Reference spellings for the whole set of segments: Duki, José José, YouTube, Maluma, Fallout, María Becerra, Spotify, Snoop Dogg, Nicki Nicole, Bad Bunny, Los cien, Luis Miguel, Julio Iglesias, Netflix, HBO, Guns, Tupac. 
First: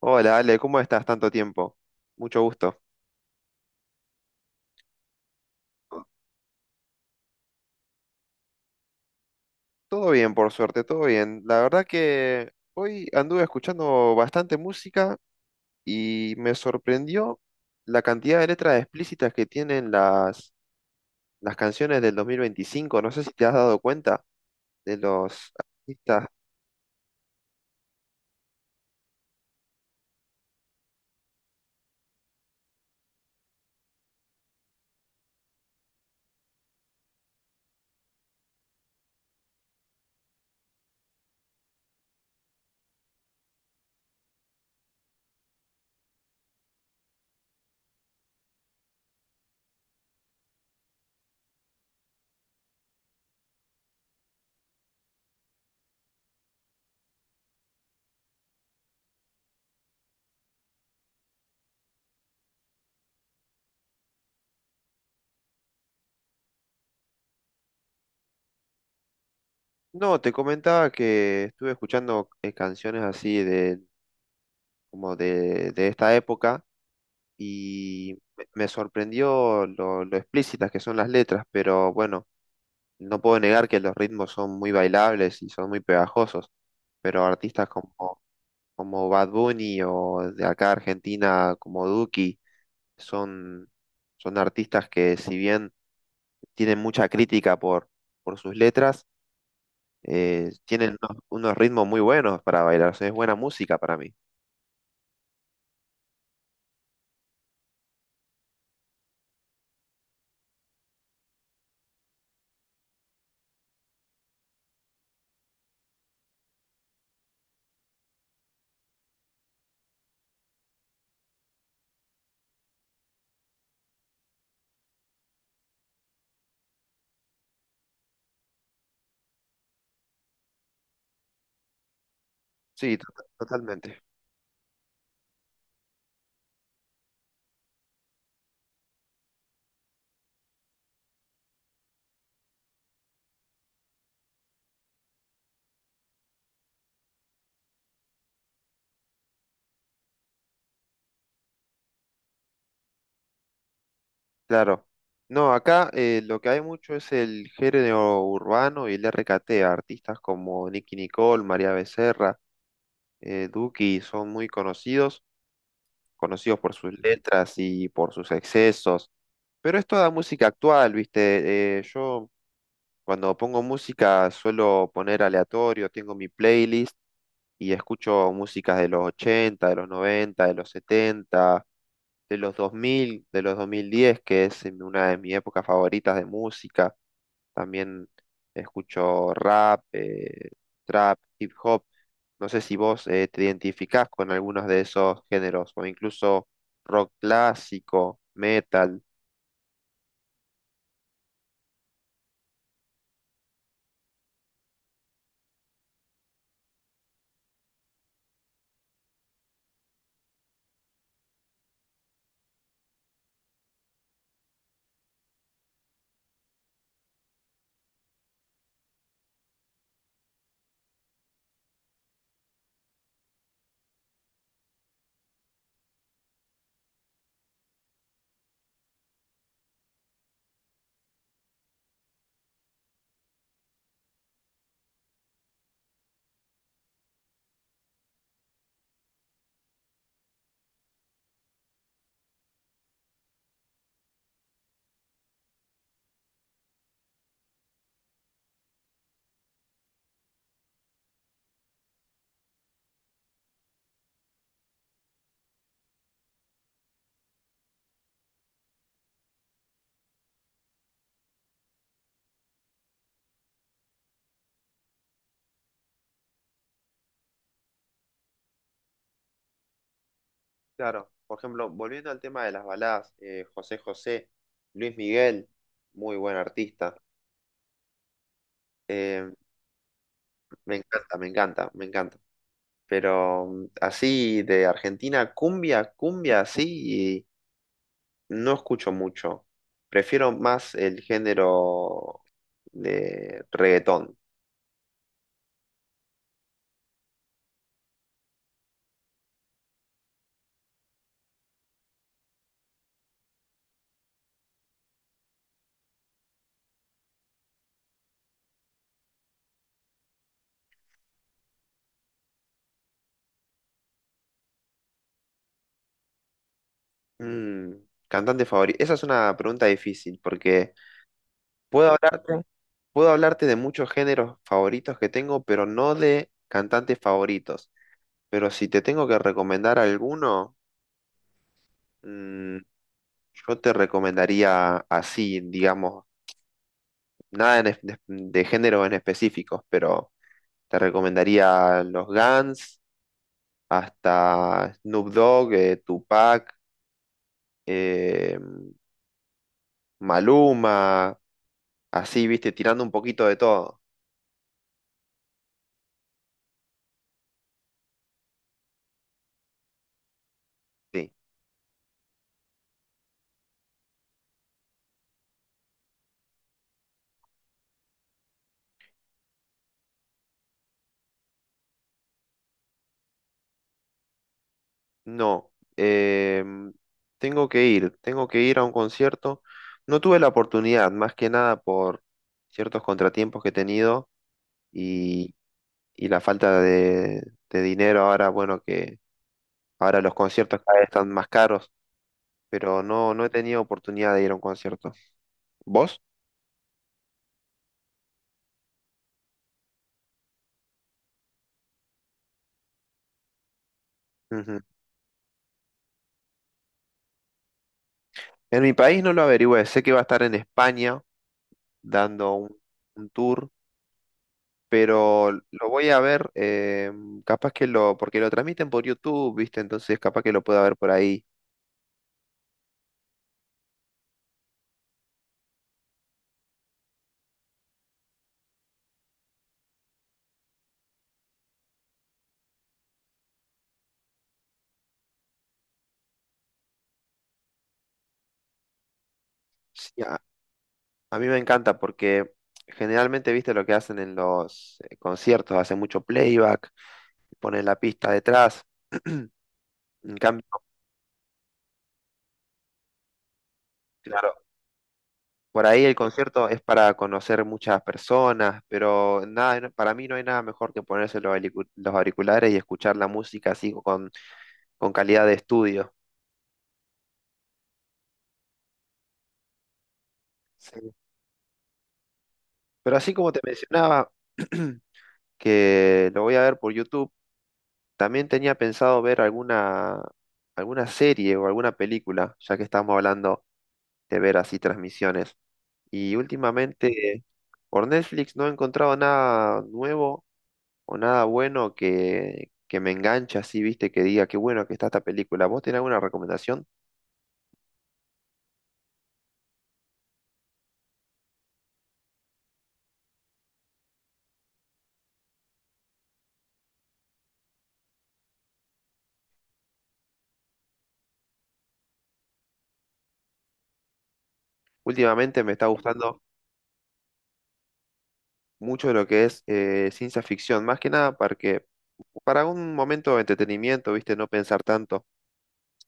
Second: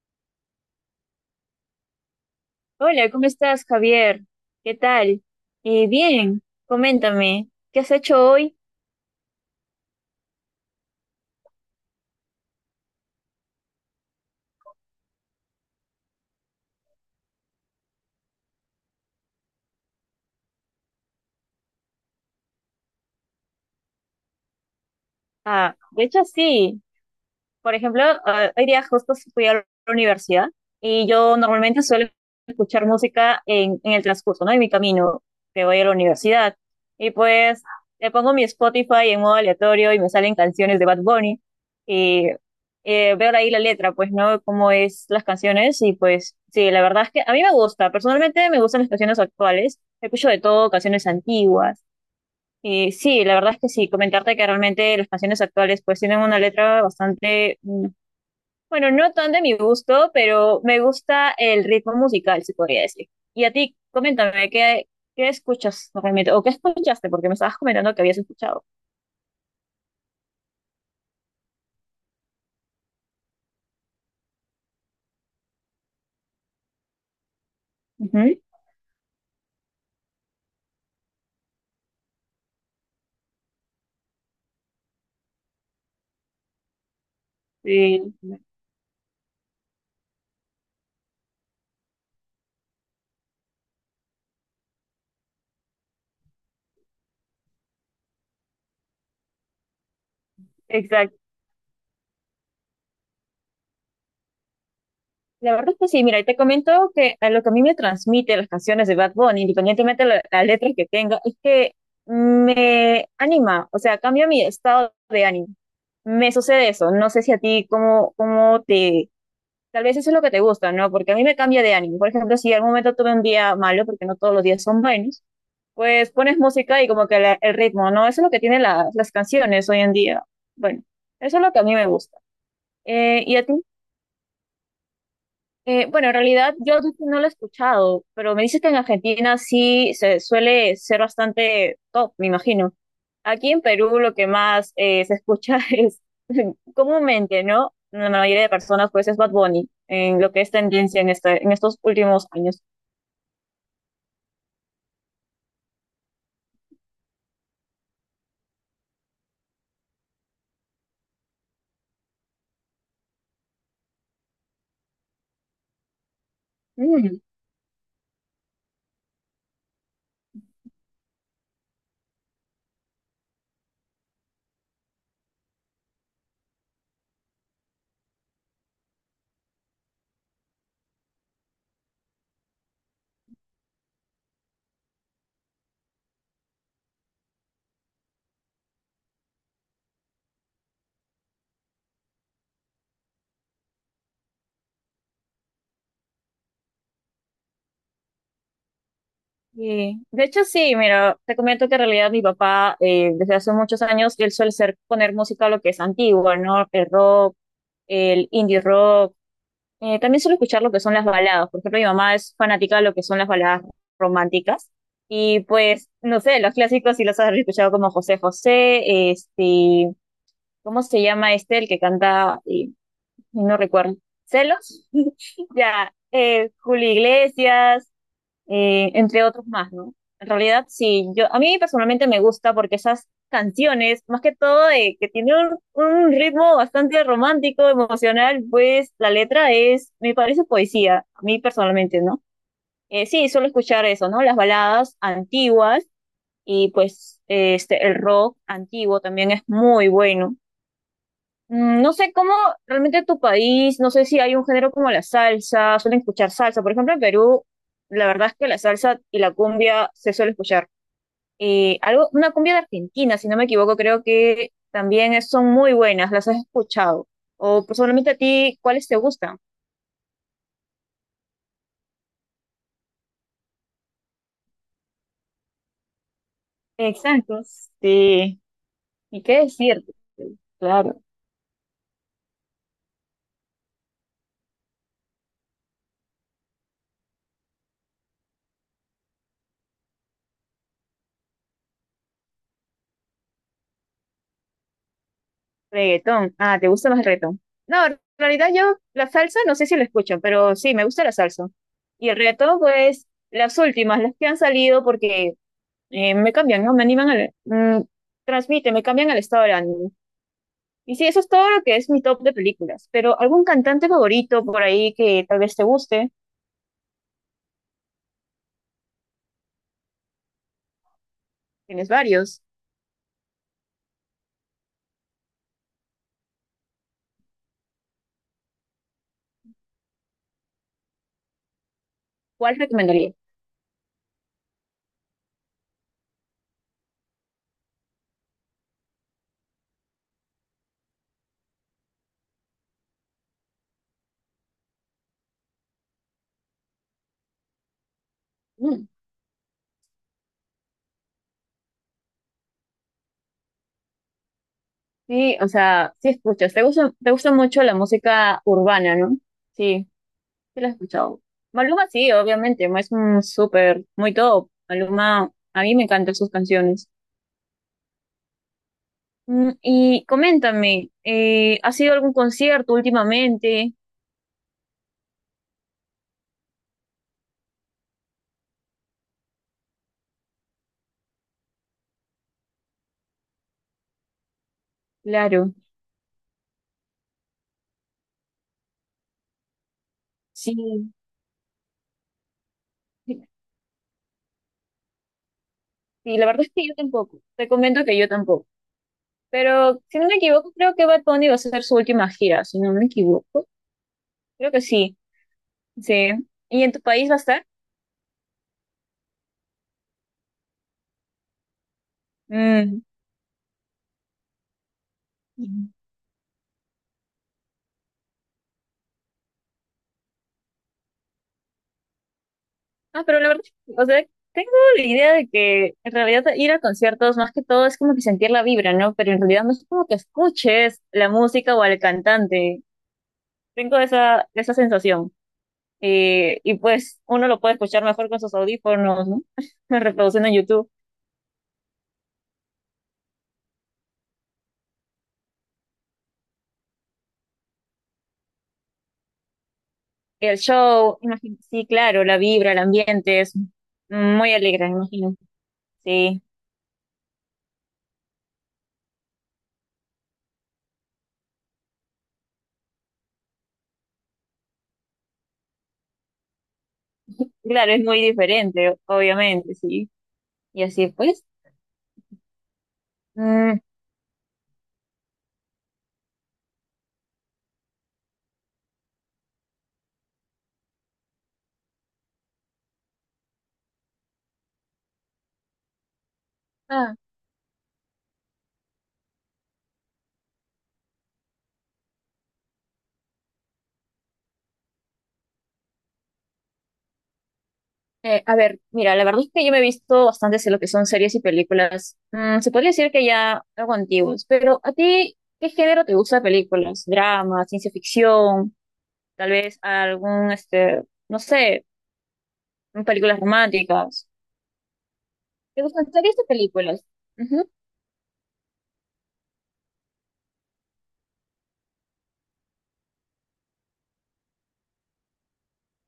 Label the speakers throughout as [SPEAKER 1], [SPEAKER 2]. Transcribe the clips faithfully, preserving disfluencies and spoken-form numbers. [SPEAKER 1] Hola, Ale, ¿cómo estás? Tanto tiempo. Mucho gusto.
[SPEAKER 2] Hola, ¿cómo estás, Javier? ¿Qué tal? Eh, bien, coméntame, ¿qué has hecho hoy?
[SPEAKER 1] Todo bien, por suerte, todo bien. La verdad que hoy anduve escuchando bastante música y me sorprendió la cantidad de letras explícitas que tienen las, las canciones del dos mil veinticinco. No sé si te has dado cuenta de los
[SPEAKER 2] Ah, de hecho
[SPEAKER 1] artistas.
[SPEAKER 2] sí. Por ejemplo, eh, hoy día justo fui a la universidad y yo normalmente suelo escuchar música en, en el transcurso, ¿no? En mi camino que voy a la universidad. Y pues le pongo mi Spotify en modo aleatorio y me salen canciones de Bad Bunny. Y eh, veo ahí la letra, pues, ¿no? Cómo es las canciones y pues sí, la verdad es que a mí me gusta, personalmente me gustan las canciones actuales, escucho de todo, canciones antiguas. Y sí, la verdad es que sí, comentarte que realmente las canciones actuales pues tienen una letra bastante mm, bueno, no tan de mi gusto, pero me gusta el ritmo musical, se podría decir. Y a ti, coméntame, ¿qué, ¿qué escuchas realmente? ¿O qué escuchaste? Porque me estabas comentando que habías escuchado.
[SPEAKER 1] No, te comentaba que estuve escuchando eh, canciones así de, como de, de esta época y
[SPEAKER 2] Ujú.
[SPEAKER 1] me me sorprendió lo, lo explícitas que son las letras, pero bueno. No puedo negar que los ritmos son muy bailables y son muy pegajosos, pero artistas como,
[SPEAKER 2] Sí.
[SPEAKER 1] como Bad Bunny o de acá Argentina como Duki son, son artistas que si bien tienen mucha crítica por, por sus letras, eh, tienen
[SPEAKER 2] Exacto.
[SPEAKER 1] unos, unos ritmos muy buenos para bailar, o sea, es buena música para mí.
[SPEAKER 2] La verdad es que sí, mira, y te comento que a lo que a mí me transmite las canciones de Bad Bunny, independientemente de la, la letra que tenga, es que me anima, o sea, cambia mi estado de ánimo. Me sucede eso. No sé si a ti cómo, cómo te. Tal vez eso es lo que te gusta, ¿no? Porque a mí me cambia de ánimo. Por ejemplo, si al momento tuve un día malo, porque no todos los días son buenos, pues pones música y como que la- el ritmo, ¿no? Eso es lo que tienen la- las canciones hoy en día. Bueno, eso es lo que a mí me gusta.
[SPEAKER 1] Sí, to-
[SPEAKER 2] Eh, ¿y a ti
[SPEAKER 1] totalmente.
[SPEAKER 2] eh, bueno, en realidad yo no lo he escuchado, pero me dices que en Argentina sí se suele ser bastante top, me imagino. Aquí en Perú lo que más eh, se escucha es comúnmente, ¿no? La mayoría de personas pues es Bad Bunny, en lo que es tendencia en este, en estos últimos años.
[SPEAKER 1] Claro. No, acá eh, lo que hay mucho es el género urbano y el R K T, artistas como Nicki Nicole, María Becerra. eh, Duki son muy conocidos, conocidos por sus
[SPEAKER 2] Mm,
[SPEAKER 1] letras y por sus excesos, pero es toda música actual, ¿viste? Eh, yo cuando pongo música suelo poner aleatorio, tengo mi playlist y escucho músicas de los ochenta, de los noventa, de los setenta de los dos mil, de los dos mil diez, que es en una de mis épocas favoritas de música. También escucho rap, eh, trap, hip hop. No sé si vos eh, te identificás con algunos de esos géneros, o incluso rock clásico, metal.
[SPEAKER 2] sí. De hecho sí, mira, te comento que en realidad mi papá eh, desde hace muchos años él suele ser poner música lo que es antigua, ¿no? El rock, el indie rock. Eh, también suelo escuchar lo que son las baladas. Por ejemplo, mi mamá es fanática de lo que son las baladas románticas. Y pues, no sé, los clásicos sí los has escuchado como José José, este, ¿cómo se llama este el que canta? Y no recuerdo. ¿Celos? Ya, eh, Julio Iglesias, eh, entre otros más, ¿no? En realidad, sí, yo, a mí personalmente me gusta porque esas canciones, más que todo, eh, que tiene un, un ritmo bastante romántico, emocional, pues la letra es, me parece poesía, a mí personalmente, ¿no? Eh, sí, suelo escuchar eso, ¿no? Las baladas antiguas y pues eh, este, el rock antiguo también es muy bueno. Mm, no sé cómo realmente tu país, no sé si hay un género como la salsa, suelen escuchar salsa. Por ejemplo, en Perú, la verdad es que la salsa y la cumbia se suele escuchar. Eh, algo, una cumbia de Argentina, si no me equivoco, creo que también es- son muy buenas, las has escuchado. O personalmente a ti, ¿cuáles te gustan?
[SPEAKER 1] Claro, por ejemplo, volviendo al tema de las baladas, eh, José José, Luis Miguel, muy buen artista.
[SPEAKER 2] Exacto, sí. ¿Y
[SPEAKER 1] Eh,
[SPEAKER 2] qué decirte?
[SPEAKER 1] me
[SPEAKER 2] Claro.
[SPEAKER 1] encanta, me encanta, me encanta. Pero mm, así de Argentina, cumbia, cumbia, así, no escucho mucho. Prefiero más el género de reggaetón.
[SPEAKER 2] Reggaetón. Ah, ¿te gusta más el reggaetón? No, en realidad yo la salsa no sé si la escucho, pero sí, me gusta la salsa. Y el reggaetón, pues, las últimas, las que han salido porque eh, me cambian, ¿no? Me animan al... mm, transmite, me cambian al estado de ánimo. Y sí, eso es todo lo que es mi top de películas. Pero algún cantante favorito por ahí que tal vez te guste,
[SPEAKER 1] Mm, cantante favorito. Esa es una pregunta difícil porque
[SPEAKER 2] tienes
[SPEAKER 1] puedo hablarte,
[SPEAKER 2] varios,
[SPEAKER 1] puedo hablarte de muchos géneros favoritos que tengo, pero no de cantantes favoritos. Pero si te tengo que recomendar alguno, mm,
[SPEAKER 2] ¿cuál recomendarías?
[SPEAKER 1] yo te recomendaría así, digamos, nada en es- de, de género en específicos, pero te recomendaría los Guns, hasta Snoop Dogg, eh, Tupac, eh,
[SPEAKER 2] Mm,
[SPEAKER 1] Maluma, así, viste, tirando un poquito de todo.
[SPEAKER 2] sí, o sea, sí escuchas. Te gusta, te gusta mucho la música urbana, ¿no? Sí. Sí lo he
[SPEAKER 1] Sí.
[SPEAKER 2] escuchado. Maluma sí, obviamente, es un súper, muy top. Maluma, a mí me encantan sus canciones. Mm, y coméntame, eh, ¿has ido a algún concierto últimamente?
[SPEAKER 1] No, em, tengo que ir, tengo que ir a un concierto. No tuve la oportunidad, más que nada por ciertos contratiempos que he tenido y,
[SPEAKER 2] Claro,
[SPEAKER 1] y la falta de, de dinero ahora, bueno, que ahora los conciertos cada vez
[SPEAKER 2] sí.
[SPEAKER 1] están más caros, pero no, no
[SPEAKER 2] Sí,
[SPEAKER 1] he tenido oportunidad de ir a un concierto. ¿Vos?
[SPEAKER 2] la verdad es que yo tampoco. Te comento que yo tampoco. Pero si no me equivoco, creo que Bad Bunny va a hacer su última gira, si no me equivoco. Creo
[SPEAKER 1] Ujú.
[SPEAKER 2] que sí, sí. ¿Y en tu país va a estar?
[SPEAKER 1] En mi país no lo averigüé, sé que va a estar en España dando un,
[SPEAKER 2] Mm.
[SPEAKER 1] un tour, pero lo voy a ver, eh, capaz que lo, porque lo transmiten por YouTube, ¿viste? Entonces capaz que lo pueda ver por ahí.
[SPEAKER 2] Ah, pero la verdad, o sea, tengo la idea de que en realidad ir a conciertos más que todo es como que sentir la vibra, ¿no? Pero en realidad no es como que escuches la música o al cantante. Tengo esa, esa sensación. Eh, y pues uno lo puede escuchar mejor con sus audífonos, ¿no?
[SPEAKER 1] Sí, a,
[SPEAKER 2] Reproduciendo en YouTube.
[SPEAKER 1] a mí me encanta porque generalmente, ¿viste lo que hacen en los eh, conciertos? Hacen mucho playback, ponen la pista detrás. En
[SPEAKER 2] El
[SPEAKER 1] cambio,
[SPEAKER 2] show, imagino, sí, claro, la vibra, el ambiente es muy
[SPEAKER 1] claro,
[SPEAKER 2] alegre, me imagino.
[SPEAKER 1] por ahí el
[SPEAKER 2] Sí,
[SPEAKER 1] concierto es para conocer muchas personas, pero nada, no- para mí no hay nada mejor que ponerse los alicu- los auriculares y escuchar la música así con, con calidad de estudio.
[SPEAKER 2] claro, es muy diferente, obviamente, sí. Y así
[SPEAKER 1] Sí.
[SPEAKER 2] pues.
[SPEAKER 1] Pero así como te
[SPEAKER 2] Mm,
[SPEAKER 1] mencionaba, que lo voy a ver por YouTube, también tenía pensado ver alguna, alguna serie o alguna película, ya que estamos hablando de ver así transmisiones. Y
[SPEAKER 2] ah.
[SPEAKER 1] últimamente por Netflix no he encontrado nada nuevo o nada bueno que, que me enganche así, viste, que diga qué bueno que está esta película. ¿Vos tenés alguna recomendación?
[SPEAKER 2] Eh, a ver, mira, la verdad es que yo me he visto bastantes de lo que son series y películas. Mm, se podría decir que ya algo antiguos, pero ¿a ti qué género te gusta de películas? ¿Drama, ciencia ficción, tal vez algún, este, no sé, películas románticas?
[SPEAKER 1] Últimamente me
[SPEAKER 2] ¿Te
[SPEAKER 1] está
[SPEAKER 2] gustan series
[SPEAKER 1] gustando
[SPEAKER 2] de películas? Ujú.
[SPEAKER 1] mucho lo que es eh, ciencia ficción, más que nada porque para un momento de entretenimiento, viste, no pensar tanto.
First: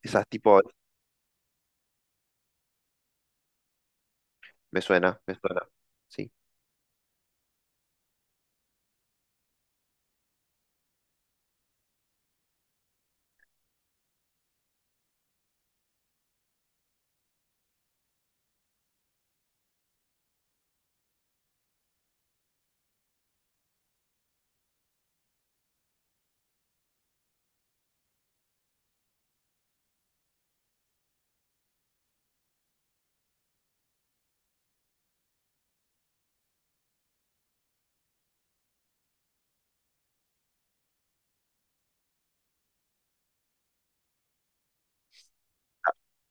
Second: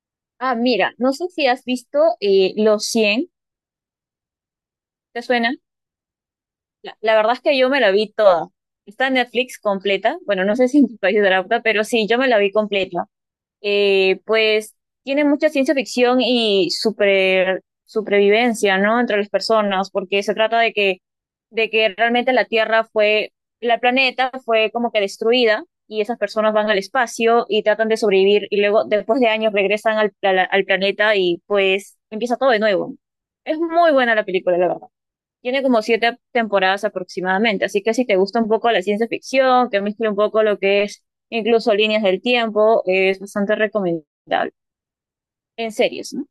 [SPEAKER 1] Esas
[SPEAKER 2] Ah,
[SPEAKER 1] tipo,
[SPEAKER 2] mira, no sé si has visto eh, Los cien.
[SPEAKER 1] me suena,
[SPEAKER 2] ¿Te
[SPEAKER 1] me
[SPEAKER 2] suena?
[SPEAKER 1] suena. Sí.
[SPEAKER 2] La, la verdad es que yo me la vi toda. Está en Netflix completa. Bueno, no sé si en tu país es de la puta, pero sí, yo me la vi completa. Eh, pues tiene mucha ciencia ficción y super, supervivencia, ¿no? Entre las personas, porque se trata de que, de que realmente la Tierra fue, la planeta fue como que destruida y esas personas van al espacio y tratan de sobrevivir y luego después de años regresan al, a la- al planeta y pues empieza todo de nuevo. Es muy buena la película, la verdad. Tiene como siete temporadas aproximadamente, así que si te gusta un poco la ciencia ficción, que mezcla un poco lo que es incluso líneas del tiempo, es bastante recomendable. En series, ¿no?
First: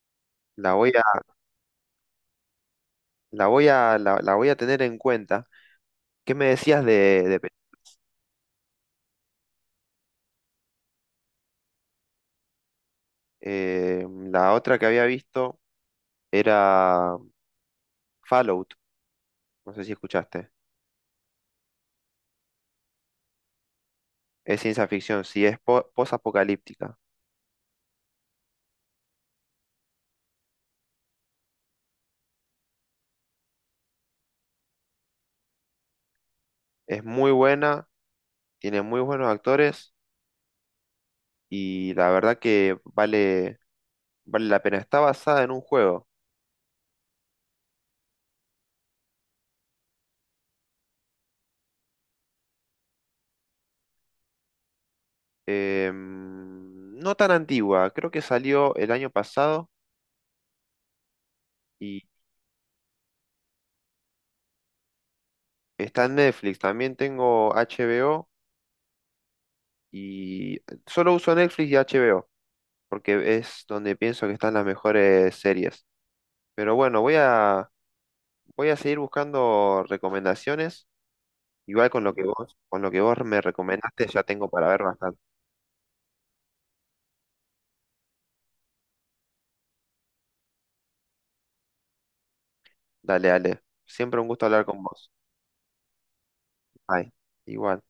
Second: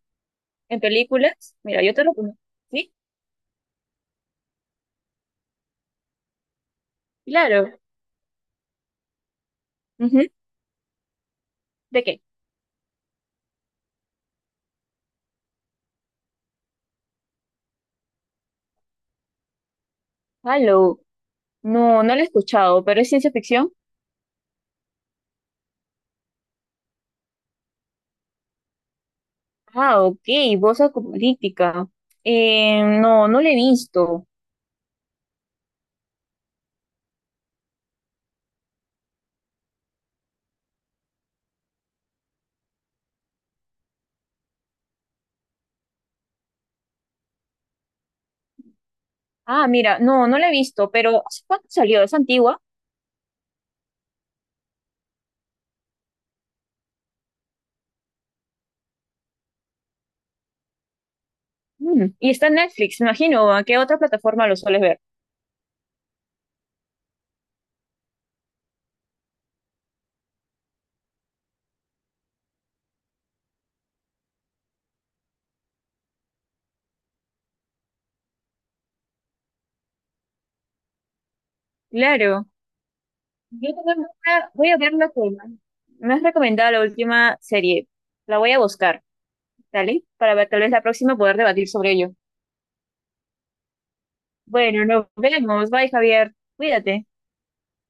[SPEAKER 1] La
[SPEAKER 2] En
[SPEAKER 1] voy a,
[SPEAKER 2] películas, mira, yo te lo pongo. ¿Sí?
[SPEAKER 1] la voy a, la, la voy a tener en cuenta. ¿Qué me decías de, de pe-
[SPEAKER 2] Claro. Ujú. ¿De qué?
[SPEAKER 1] eh, la otra que había visto era Fallout? No sé si escuchaste.
[SPEAKER 2] Halo. No, no lo he escuchado, pero es ciencia ficción.
[SPEAKER 1] Es ciencia ficción, sí, es po- post-apocalíptica.
[SPEAKER 2] Ah, ok, voz política. Eh, no, no la he visto.
[SPEAKER 1] Es muy buena, tiene muy buenos actores y la verdad que vale, vale la pena. Está basada en un juego,
[SPEAKER 2] Ah, mira, no, no la he visto, pero ¿hace cuánto salió? ¿Es antigua?
[SPEAKER 1] em, no tan antigua, creo que salió el año pasado y
[SPEAKER 2] Mm, y está en Netflix, me imagino. ¿A qué otra plataforma lo sueles ver?
[SPEAKER 1] está en Netflix. También tengo H B O y solo uso Netflix y H B O porque es donde pienso que están las mejores series. Pero bueno, voy a, voy a seguir buscando recomendaciones. Igual con lo que
[SPEAKER 2] Claro.
[SPEAKER 1] vos, con lo que vos me
[SPEAKER 2] Yo también
[SPEAKER 1] recomendaste, ya
[SPEAKER 2] voy
[SPEAKER 1] tengo
[SPEAKER 2] a,
[SPEAKER 1] para
[SPEAKER 2] voy a
[SPEAKER 1] ver
[SPEAKER 2] ver la
[SPEAKER 1] bastante.
[SPEAKER 2] que me has recomendado la última serie. La voy a buscar, ¿vale? Para ver, tal vez la próxima poder debatir sobre ello.
[SPEAKER 1] Dale, dale. Siempre un gusto hablar con
[SPEAKER 2] Bueno, nos
[SPEAKER 1] vos.
[SPEAKER 2] vemos. Bye, Javier. Cuídate.
[SPEAKER 1] Bye. Igual.